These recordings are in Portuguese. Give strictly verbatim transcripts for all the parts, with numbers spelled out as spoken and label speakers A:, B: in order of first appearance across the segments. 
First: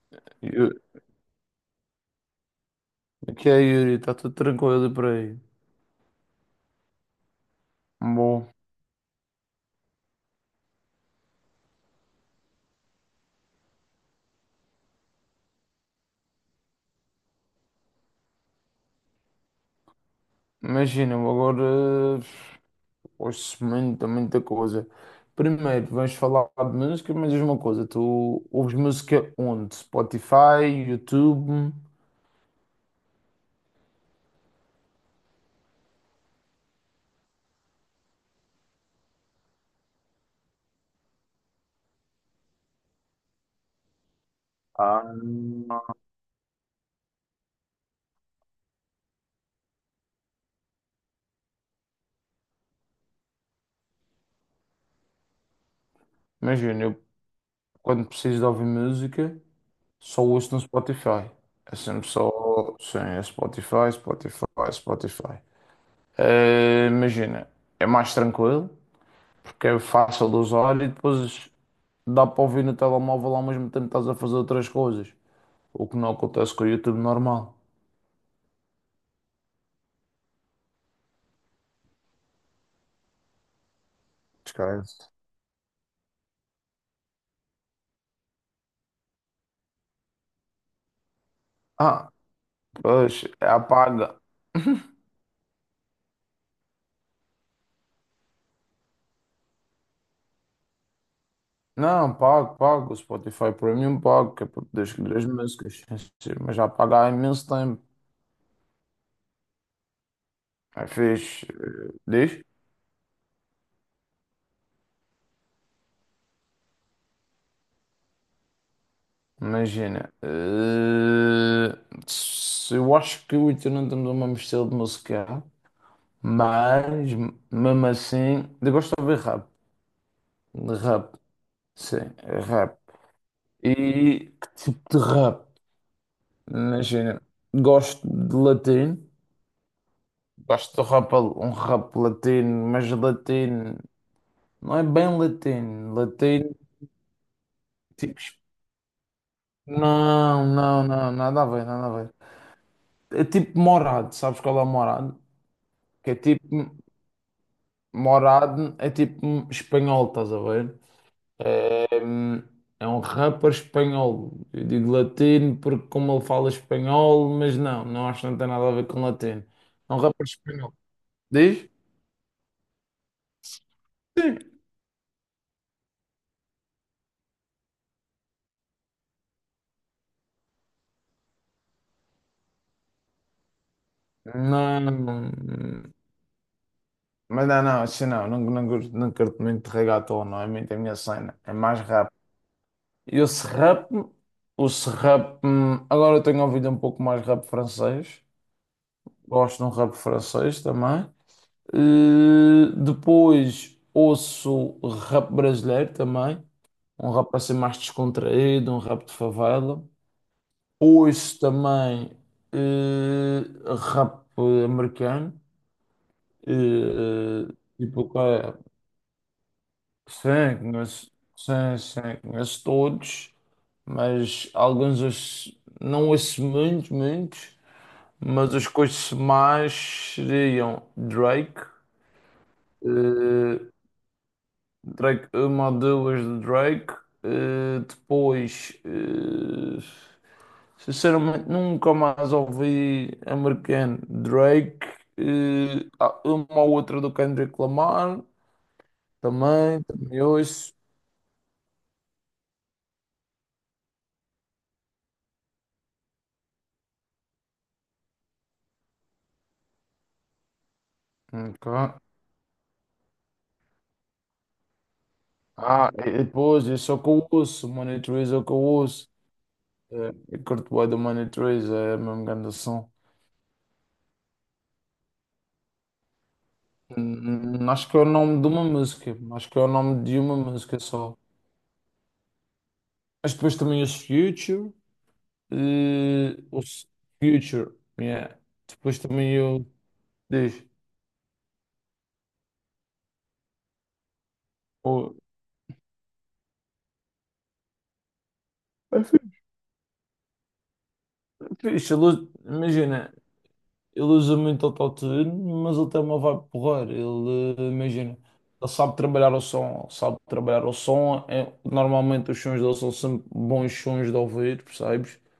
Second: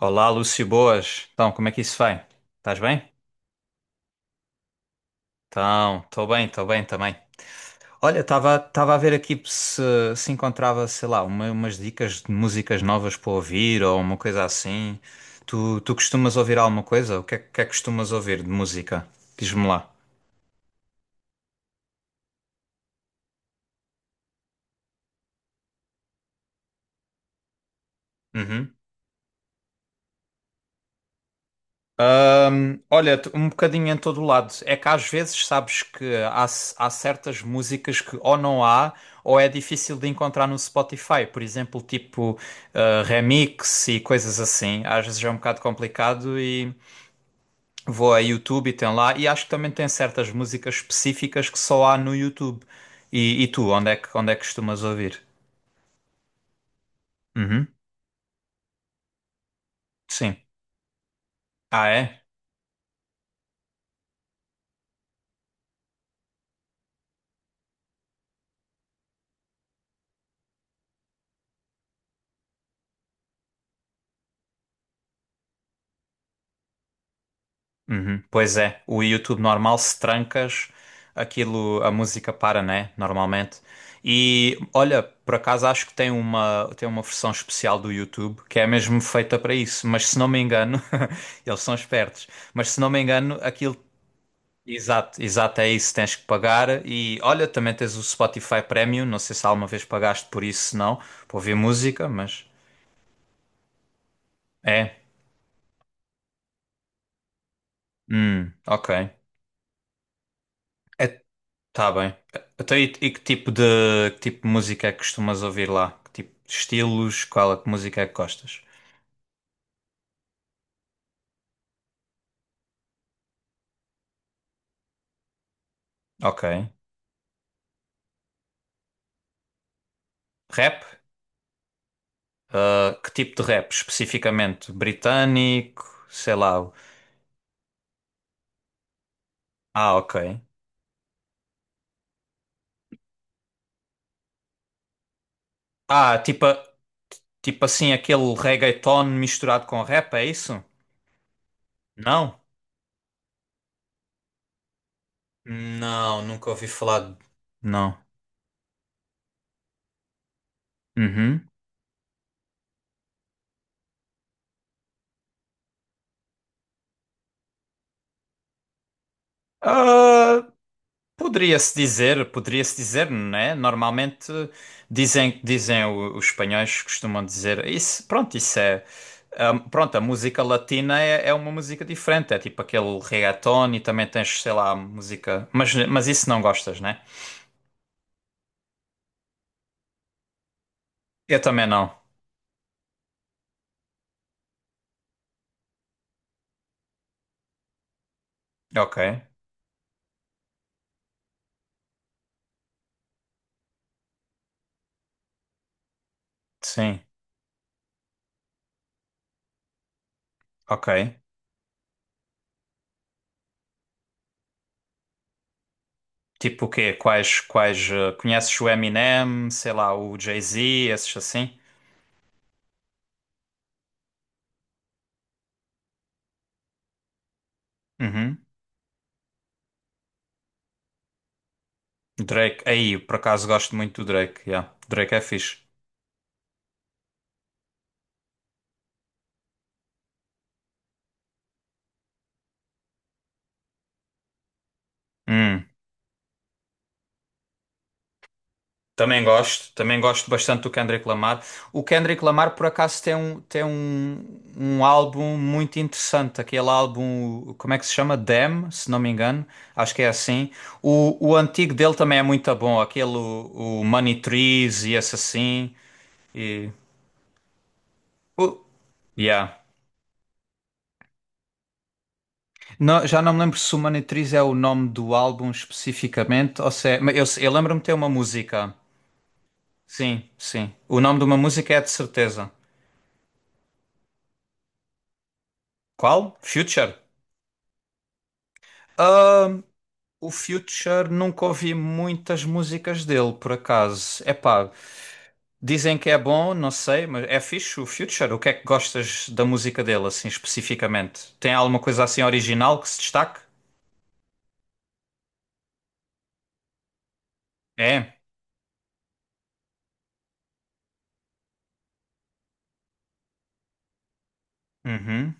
A: Olá, Lúcio,
B: Eu-
A: boas. Então, como é que isso vai? Estás bem?
B: O que é, Yuri? Está tudo tranquilo por aí.
A: Então, estou bem, estou bem também. Olha,
B: Bom,
A: estava estava a ver aqui se se encontrava, sei lá, uma- umas dicas de músicas novas para ouvir ou uma coisa assim. Tu, tu costumas ouvir alguma coisa? O que é, que é que costumas ouvir de música? Diz-me lá.
B: imagina, eu agora ouço muita, muita coisa. Primeiro, vamos falar de música, mas diz uma coisa, tu
A: Uhum.
B: ouves música onde? Spotify, YouTube?
A: Olha, t- um bocadinho em todo o lado. É que às vezes sabes que há, c- há certas músicas que ou não há ou é difícil de encontrar no Spotify. Por exemplo, tipo eh, remix e coisas assim.
B: Ah,
A: Às vezes é um bocado complicado e vou a YouTube e tem lá. E acho que também tem certas músicas específicas que só há no YouTube. E, e tu, onde é que, onde é que costumas ouvir?
B: imagina, eu
A: Uhum,
B: quando preciso de ouvir música, só
A: sim.
B: ouço no Spotify. É
A: Ah,
B: sempre
A: é?
B: só, sim, é Spotify, Spotify, Spotify. Eh, imagina, é mais tranquilo, porque é fácil de usar e depois dá para ouvir no telemóvel ao mesmo tempo que estás a fazer outras coisas, o que não acontece com o YouTube normal.
A: Uhum. Pois é, o YouTube normal, se trancas, aquilo, a música para, né? Normalmente. E olha,
B: Esquece.
A: por acaso acho que tem uma, tem uma versão especial do YouTube que é mesmo feita para isso, mas se não me engano, eles são
B: Ah,
A: espertos, mas se não me
B: pois,
A: engano,
B: é,
A: aquilo.
B: apaga.
A: Exato, exato, é isso, tens que pagar. E olha, também tens o Spotify Premium, não sei se alguma vez pagaste por isso, se não, para ouvir música,
B: Não,
A: mas.
B: pago, pago. O Spotify Premium pago, que é para poder
A: É.
B: escolher as músicas. Sim, mas já pago há imenso tempo.
A: Hum, ok.
B: É
A: É.
B: fixe. Eh,
A: Tá bem.
B: Diz?
A: Então, e, e que tipo de, que tipo de música é que costumas ouvir lá? Que tipo de estilos? Qual é que música é que gostas?
B: Imagina. Eh, se- eu acho que o Ita não temos o mesmo estilo de música,
A: Ok.
B: mas mesmo assim, eu gosto de ouvir rap. De
A: Rap?
B: rap, sim, é rap.
A: Ah, que tipo de rap
B: E que
A: especificamente?
B: tipo de rap?
A: Britânico? Sei lá. o-
B: Imagina, gosto de latino,
A: Ah, ok.
B: gosto de rap, um rap latino, mas latino, não é bem latino,
A: Ah, tipo,
B: latino,
A: a- tipo assim,
B: tipo,
A: aquele
B: es-
A: reggaeton misturado com rap, é
B: não,
A: isso?
B: não, não, nada a ver, nada a ver.
A: Não?
B: É tipo morado, sabes qual é o morado? Que é
A: Não,
B: tipo,
A: nunca ouvi falar. de- Não.
B: morado é tipo espanhol, estás a ver?
A: Uhum.
B: É, hum, é um rapper espanhol. Eu digo latino porque como ele fala espanhol, mas não, não acho que não tem nada a ver com latino. É um rapper espanhol. Diz?
A: Poderia-se dizer, poderia-se dizer, não é? Normalmente
B: Sim.
A: dizem, dizem o- os espanhóis costumam dizer isso, pronto, isso é, ah, pronto, a música latina é, é uma música diferente, é tipo aquele reggaeton e também tens, sei lá,
B: Não, não-
A: música, mas, mas isso não gostas, né?
B: mas não, não, assim não, não, não, curto- não curto muito de reggaeton, não é muito a minha cena,
A: Eu
B: é
A: também
B: mais
A: não.
B: rap. E o rap, o rap, agora eu tenho ouvido um pouco mais rap francês,
A: Ok,
B: gosto de um rap francês também. Eh, depois ouço rap brasileiro também,
A: sim,
B: um rap assim mais descontraído, um rap de favela.
A: ok.
B: Ouço também eh, rap americano,
A: Tipo o quê? Quais,
B: eh,
A: quais,
B: tipo,
A: ah,
B: que é,
A: conheces o Eminem, sei lá, o
B: sim,
A: Jay-Z,
B: conheço,
A: esses assim?
B: sim, sim, conheço todos, mas alguns ouço- não ouço muitos, muitos,
A: Uhum.
B: mas os que ouço mais seriam Drake.
A: Drake, aí, por acaso
B: eh,
A: gosto muito do Drake, yeah. Drake é
B: Drake,
A: fixe.
B: uma ou duas de Drake. Eh, depois, eh, sinceramente, nunca mais ouvi americano. Drake,
A: Hum.
B: eh, há uma ou outra do Kendrick Lamar,
A: Também gosto,
B: também,
A: também
B: também
A: gosto bastante do
B: ouço.
A: Kendrick Lamar. O Kendrick Lamar, por acaso, tem um, tem um, um álbum muito interessante, aquele álbum, como é que se chama? Damn, se não me engano, acho que é assim. O, o
B: Ok.
A: antigo dele também é muito bom, aquele, o, o Money Trees e esse assim.
B: Ah, e e depois,
A: E,
B: eu só que eu ouço, Money Trees é o que eu
A: o-
B: ouço.
A: yeah.
B: Eh, Eu curto bem do Money Trees, é a mesma grande som.
A: Não, já não me lembro se o Money Trees é o nome do álbum especificamente, ou se é, mas eu, sei- eu
B: Hum, hum.
A: lembro-me de
B: Acho
A: ter
B: que é o
A: uma
B: nome de uma
A: música.
B: música, acho que é o nome de
A: Sim,
B: uma
A: sim.
B: música
A: O
B: só.
A: nome de uma música é de certeza.
B: Mas depois também ouço Future.
A: Qual?
B: Eh, o S-
A: Future?
B: Future, yeah. Depois também eu
A: O
B: diz,
A: Future nunca ouvi muitas músicas dele, por acaso. Epá,
B: oh,
A: dizem que é bom, não sei, mas é fixe o Future. O que é que
B: é
A: gostas da música dele, assim, especificamente? Tem alguma
B: fixe, ele
A: coisa assim
B: usa-
A: original que se
B: imagina,
A: destaque?
B: ele usa muito autotune, mas ele tem uma vibe porreira, ele, eh, imagina,
A: É?
B: ele sabe trabalhar o som, sabe trabalhar o som, é- normalmente os sons dele são sempre bons sons de ouvir, percebes?
A: Uhum.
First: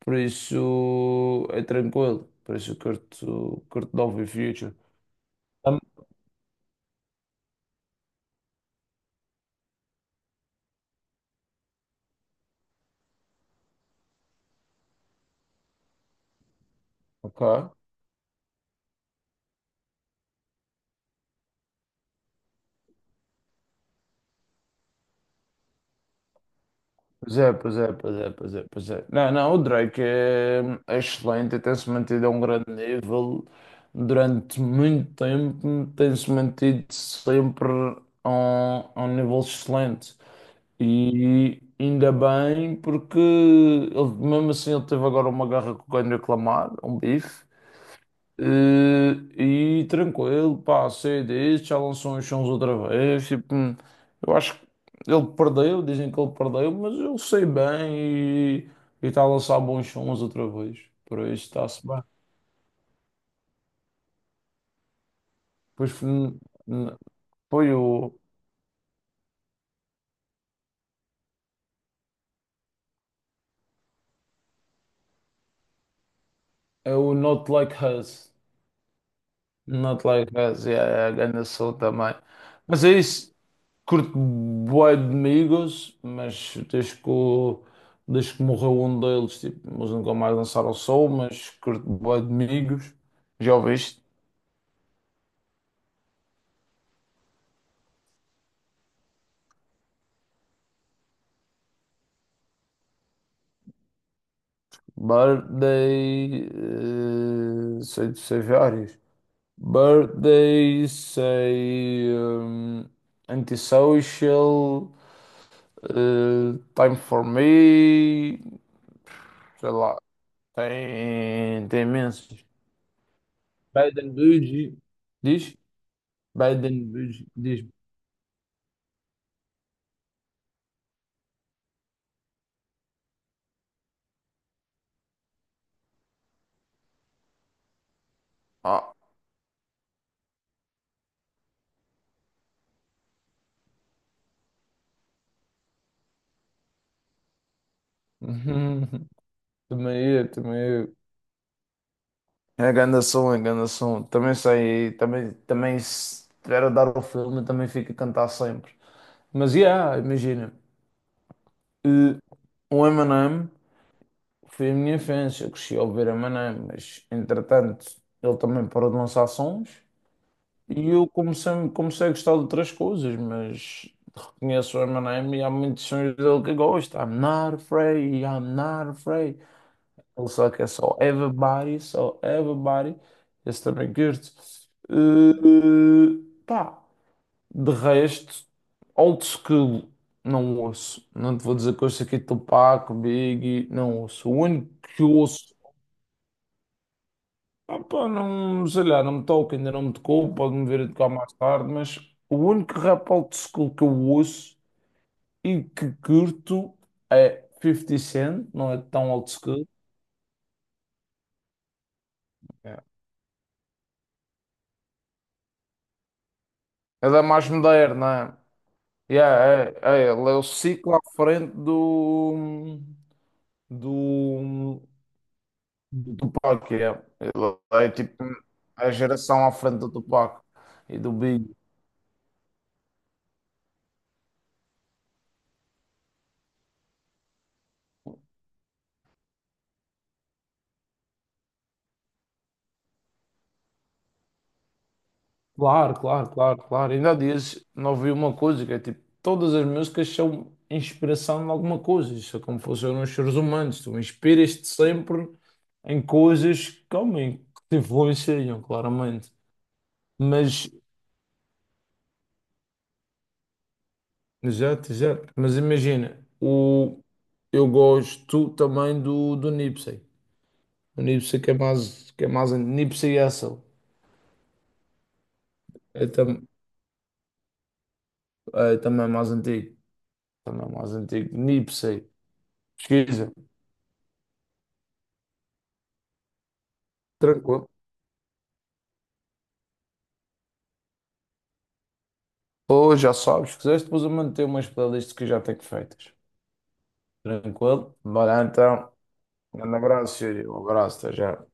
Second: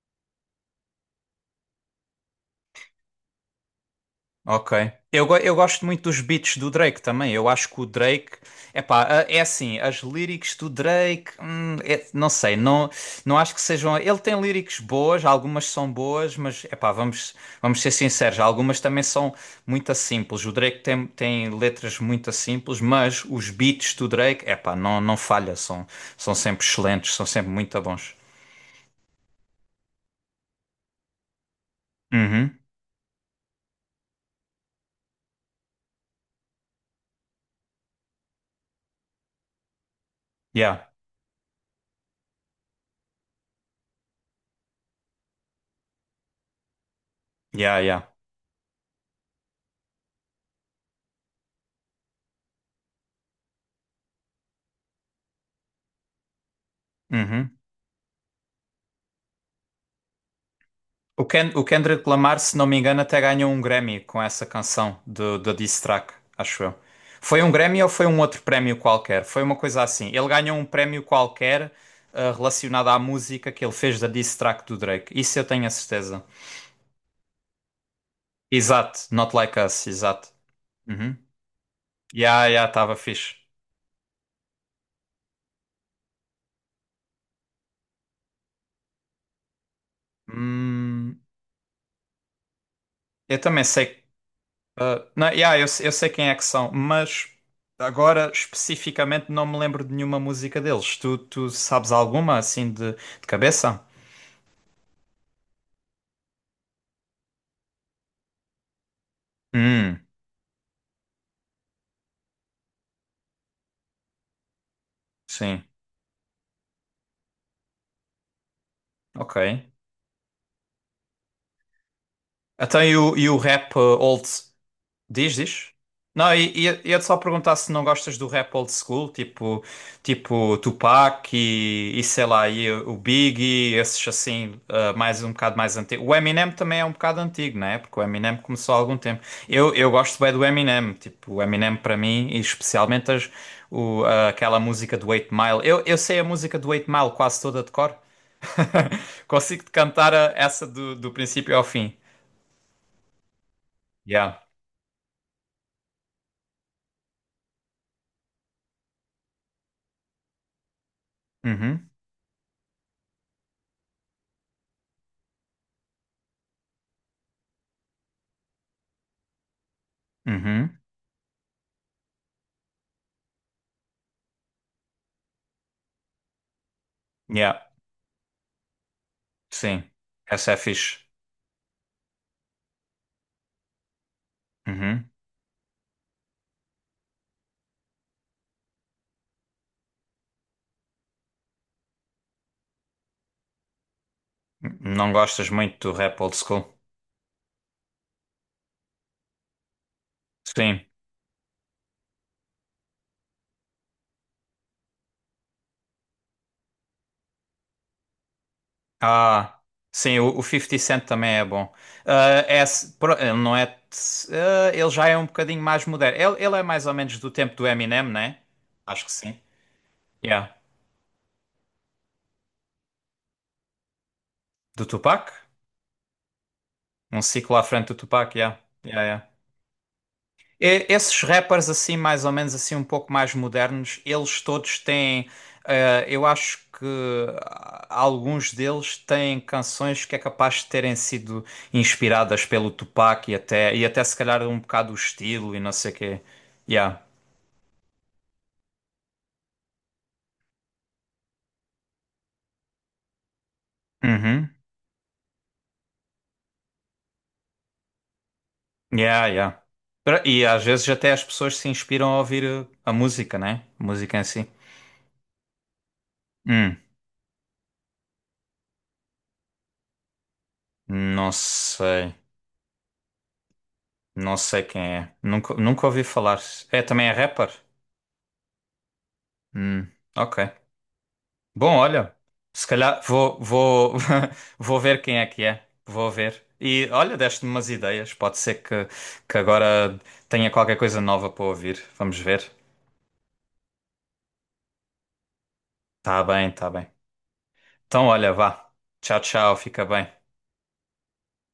B: Por isso é tranquilo, por isso eu curto, curto de ouvir
A: Ok.
B: Future.
A: Eu, go- eu
B: Tam-
A: gosto muito dos beats do Drake também. Eu acho que o Drake. Epá, a- é assim, as lyrics do Drake. hum, é- não sei, não, não acho que sejam. Ele tem lyrics boas, algumas são boas, mas epá, vamos,
B: Ok.
A: vamos ser sinceros, algumas também são muito simples. O Drake tem, tem letras muito simples, mas os beats do Drake, epá, não, não falha, são, são sempre excelentes, são
B: Pois
A: sempre
B: é, pois
A: muito
B: é,
A: bons.
B: pois é, pois é, pois é. Não, não, o Drake é, é excelente, e tem-se mantido a um
A: Uhum.
B: grande nível durante muito tempo, tem-se mantido sempre a um, a um nível excelente.
A: Yeah,
B: E ainda bem, porque ele, mesmo assim ele teve agora uma guerra com o Kendrick Lamar, um bife,
A: yeah, yeah.
B: eh, e tranquilo, pá, sei disso, já lançou uns sons outra vez. Tipo, hum, eu acho que ele perdeu, dizem que ele perdeu, mas eu sei
A: Uhum.
B: bem e e está a lançar bons sons outra vez. Por
A: O,
B: isso
A: Ken, o
B: está-se bem.
A: Kendrick Lamar, se não me engano, até ganhou um Grammy com essa canção de, de diss
B: Pois foi,
A: track,
B: hum,
A: acho eu.
B: hum,
A: Foi um
B: foi
A: Grammy ou foi
B: o,
A: um outro prémio qualquer? Foi uma coisa assim. Ele ganhou um prémio qualquer, ah, relacionado à música que ele fez da diss track do Drake. Isso eu tenho a certeza.
B: é o Not Like Us.
A: Exato, Not Like Us,
B: Not
A: exato.
B: Like Us, yeah, é a
A: Uhum.
B: grande som também.
A: Yeah, yeah,
B: Mas é
A: estava
B: isso.
A: fixe.
B: Curto bué de amigos, mas desde que, o- desde que morreu um deles, tipo, eles nunca mais dançaram ao sol,
A: Hum,
B: mas curto bué de amigos.
A: eu
B: Já
A: também
B: ouviste?
A: sei. Uh, não, yeah, eu, eu sei quem é que são, mas agora especificamente não me lembro de nenhuma música deles. Tu, tu sabes alguma assim de, de cabeça?
B: Birthday, eh, sei, sei vários.
A: Hum,
B: Birthday, sei, hum, Antisocial,
A: sim,
B: eh, Time for Me,
A: ok.
B: sei lá, tem, tem imensos.
A: Até e o, e o rap uh,
B: Bad and
A: old.
B: Bougie,
A: Diz,
B: diz?
A: diz. Não, e
B: Bad
A: e- e
B: and
A: ia-te só
B: Bougie,
A: perguntar
B: diz.
A: se não gostas do rap old school, tipo, tipo Tupac e, e sei lá, e o Biggie, esses assim, ah, mais um bocado mais antigo. O Eminem também é um bocado antigo, não é? Porque o Eminem começou há
B: Ah,
A: algum tempo. Eu, eu gosto bem do Eminem, tipo, o Eminem para mim, e especialmente as, o, ah, aquela música do oito Mile. Eu, eu sei a música do oito Mile quase toda de cor.
B: Uhum.
A: Consigo-te cantar
B: Também
A: a-
B: eu, também
A: essa do,
B: eu.
A: do princípio ao fim.
B: É grande som, é grande som. Também
A: Yeah.
B: sei, também, também se tiver a dar o filme, também fico a cantar sempre. Mas, yeah, imagina.
A: Uhum.
B: Eh, O Eminem foi a minha infância, eu cresci a ouvir Eminem, mas entretanto ele também parou de lançar sons
A: Uhum.
B: e eu comecei, comecei a gostar de outras coisas, mas reconheço o Eminem e há muitos sons dele que eu gosto. I'm not
A: Yeah.
B: afraid, I'm not afraid.
A: Sim,
B: Ele só
A: essa é
B: quer só
A: fixe.
B: everybody, só everybody. Esse também curto.
A: Uhum.
B: Eh, pá, de resto, old school, não ouço. Não te vou dizer que ouço aqui Tupac, Biggie, não ouço. O único que
A: Não gostas
B: ouço,
A: muito do rap old school?
B: ah, pá, não, sei lá, não me toca, ainda não me tocou, pode-me
A: Sim.
B: vir a tocar mais tarde, mas o único rap old school que eu ouço e que curto é fifty Cent, não é tão old
A: Ah,
B: school.
A: sim, o, o cinquenta Cent também é bom. Ah, é,
B: É
A: s- pro- ele não é. t- ah, ele já é um bocadinho mais moderno. Ele, ele é mais ou
B: É
A: menos
B: da
A: do
B: mais
A: tempo do Eminem,
B: moderna.
A: né? Acho que sim.
B: Yeah, é, é, ele é o
A: Yeah.
B: ciclo à frente do, do,
A: Do Tupac?
B: do Tupac. é
A: Um ciclo
B: Ele
A: à frente
B: é
A: do
B: tipo
A: Tupac, yeah.
B: a
A: Yeah, yeah.
B: geração à frente do Tupac
A: E-
B: e do
A: Esses
B: Big.
A: rappers assim, mais ou menos assim, um pouco mais modernos, eles todos têm, eh, eu acho que ah, alguns deles têm canções que é capaz de terem sido inspiradas pelo Tupac e até, e até se calhar um bocado o estilo e não sei o
B: Claro,
A: quê.
B: claro, claro, claro.
A: Yeah.
B: Ainda há dias não ouvi uma coisa que é tipo: todas as músicas são inspiração em alguma coisa. Isso é como funcionam os seres humanos. Tu
A: Uhum.
B: inspiras-te sempre em coisas que, homem, que te influenciam,
A: Yeah,
B: claramente.
A: yeah. Pra- E às
B: Mas
A: vezes até as pessoas se inspiram a ouvir eh, a música, né? Música em si.
B: Exato, exato. Mas imagina,
A: Hum,
B: o... eu gosto também do, do Nipsey. O
A: não
B: Nipsey que é mais,
A: sei.
B: que é mais an- Nipsey Hussle.
A: Não sei quem é. Nunca, nunca ouvi
B: É,
A: falar.
B: tam...
A: É, também é rapper?
B: é também é mais antigo.
A: Hum, ok.
B: Também é mais antigo.
A: Bom,
B: Nipsey.
A: olha, se calhar
B: Pesquisa.
A: vou, vou, vou ver quem é que é. Vou ver. E olha, deste-me umas
B: Tranquilo.
A: ideias. Pode ser que, que agora tenha qualquer coisa nova para ouvir. Vamos ver.
B: Ou já sabes, se quiseres, depois eu manter umas playlists que eu já tenho feitas.
A: Tá bem, tá bem.
B: Tranquilo?
A: Então, olha,
B: Bora
A: vá.
B: então.
A: Tchau, tchau.
B: Um grande
A: Fica bem.
B: abraço, Yuri. Um abraço, até já.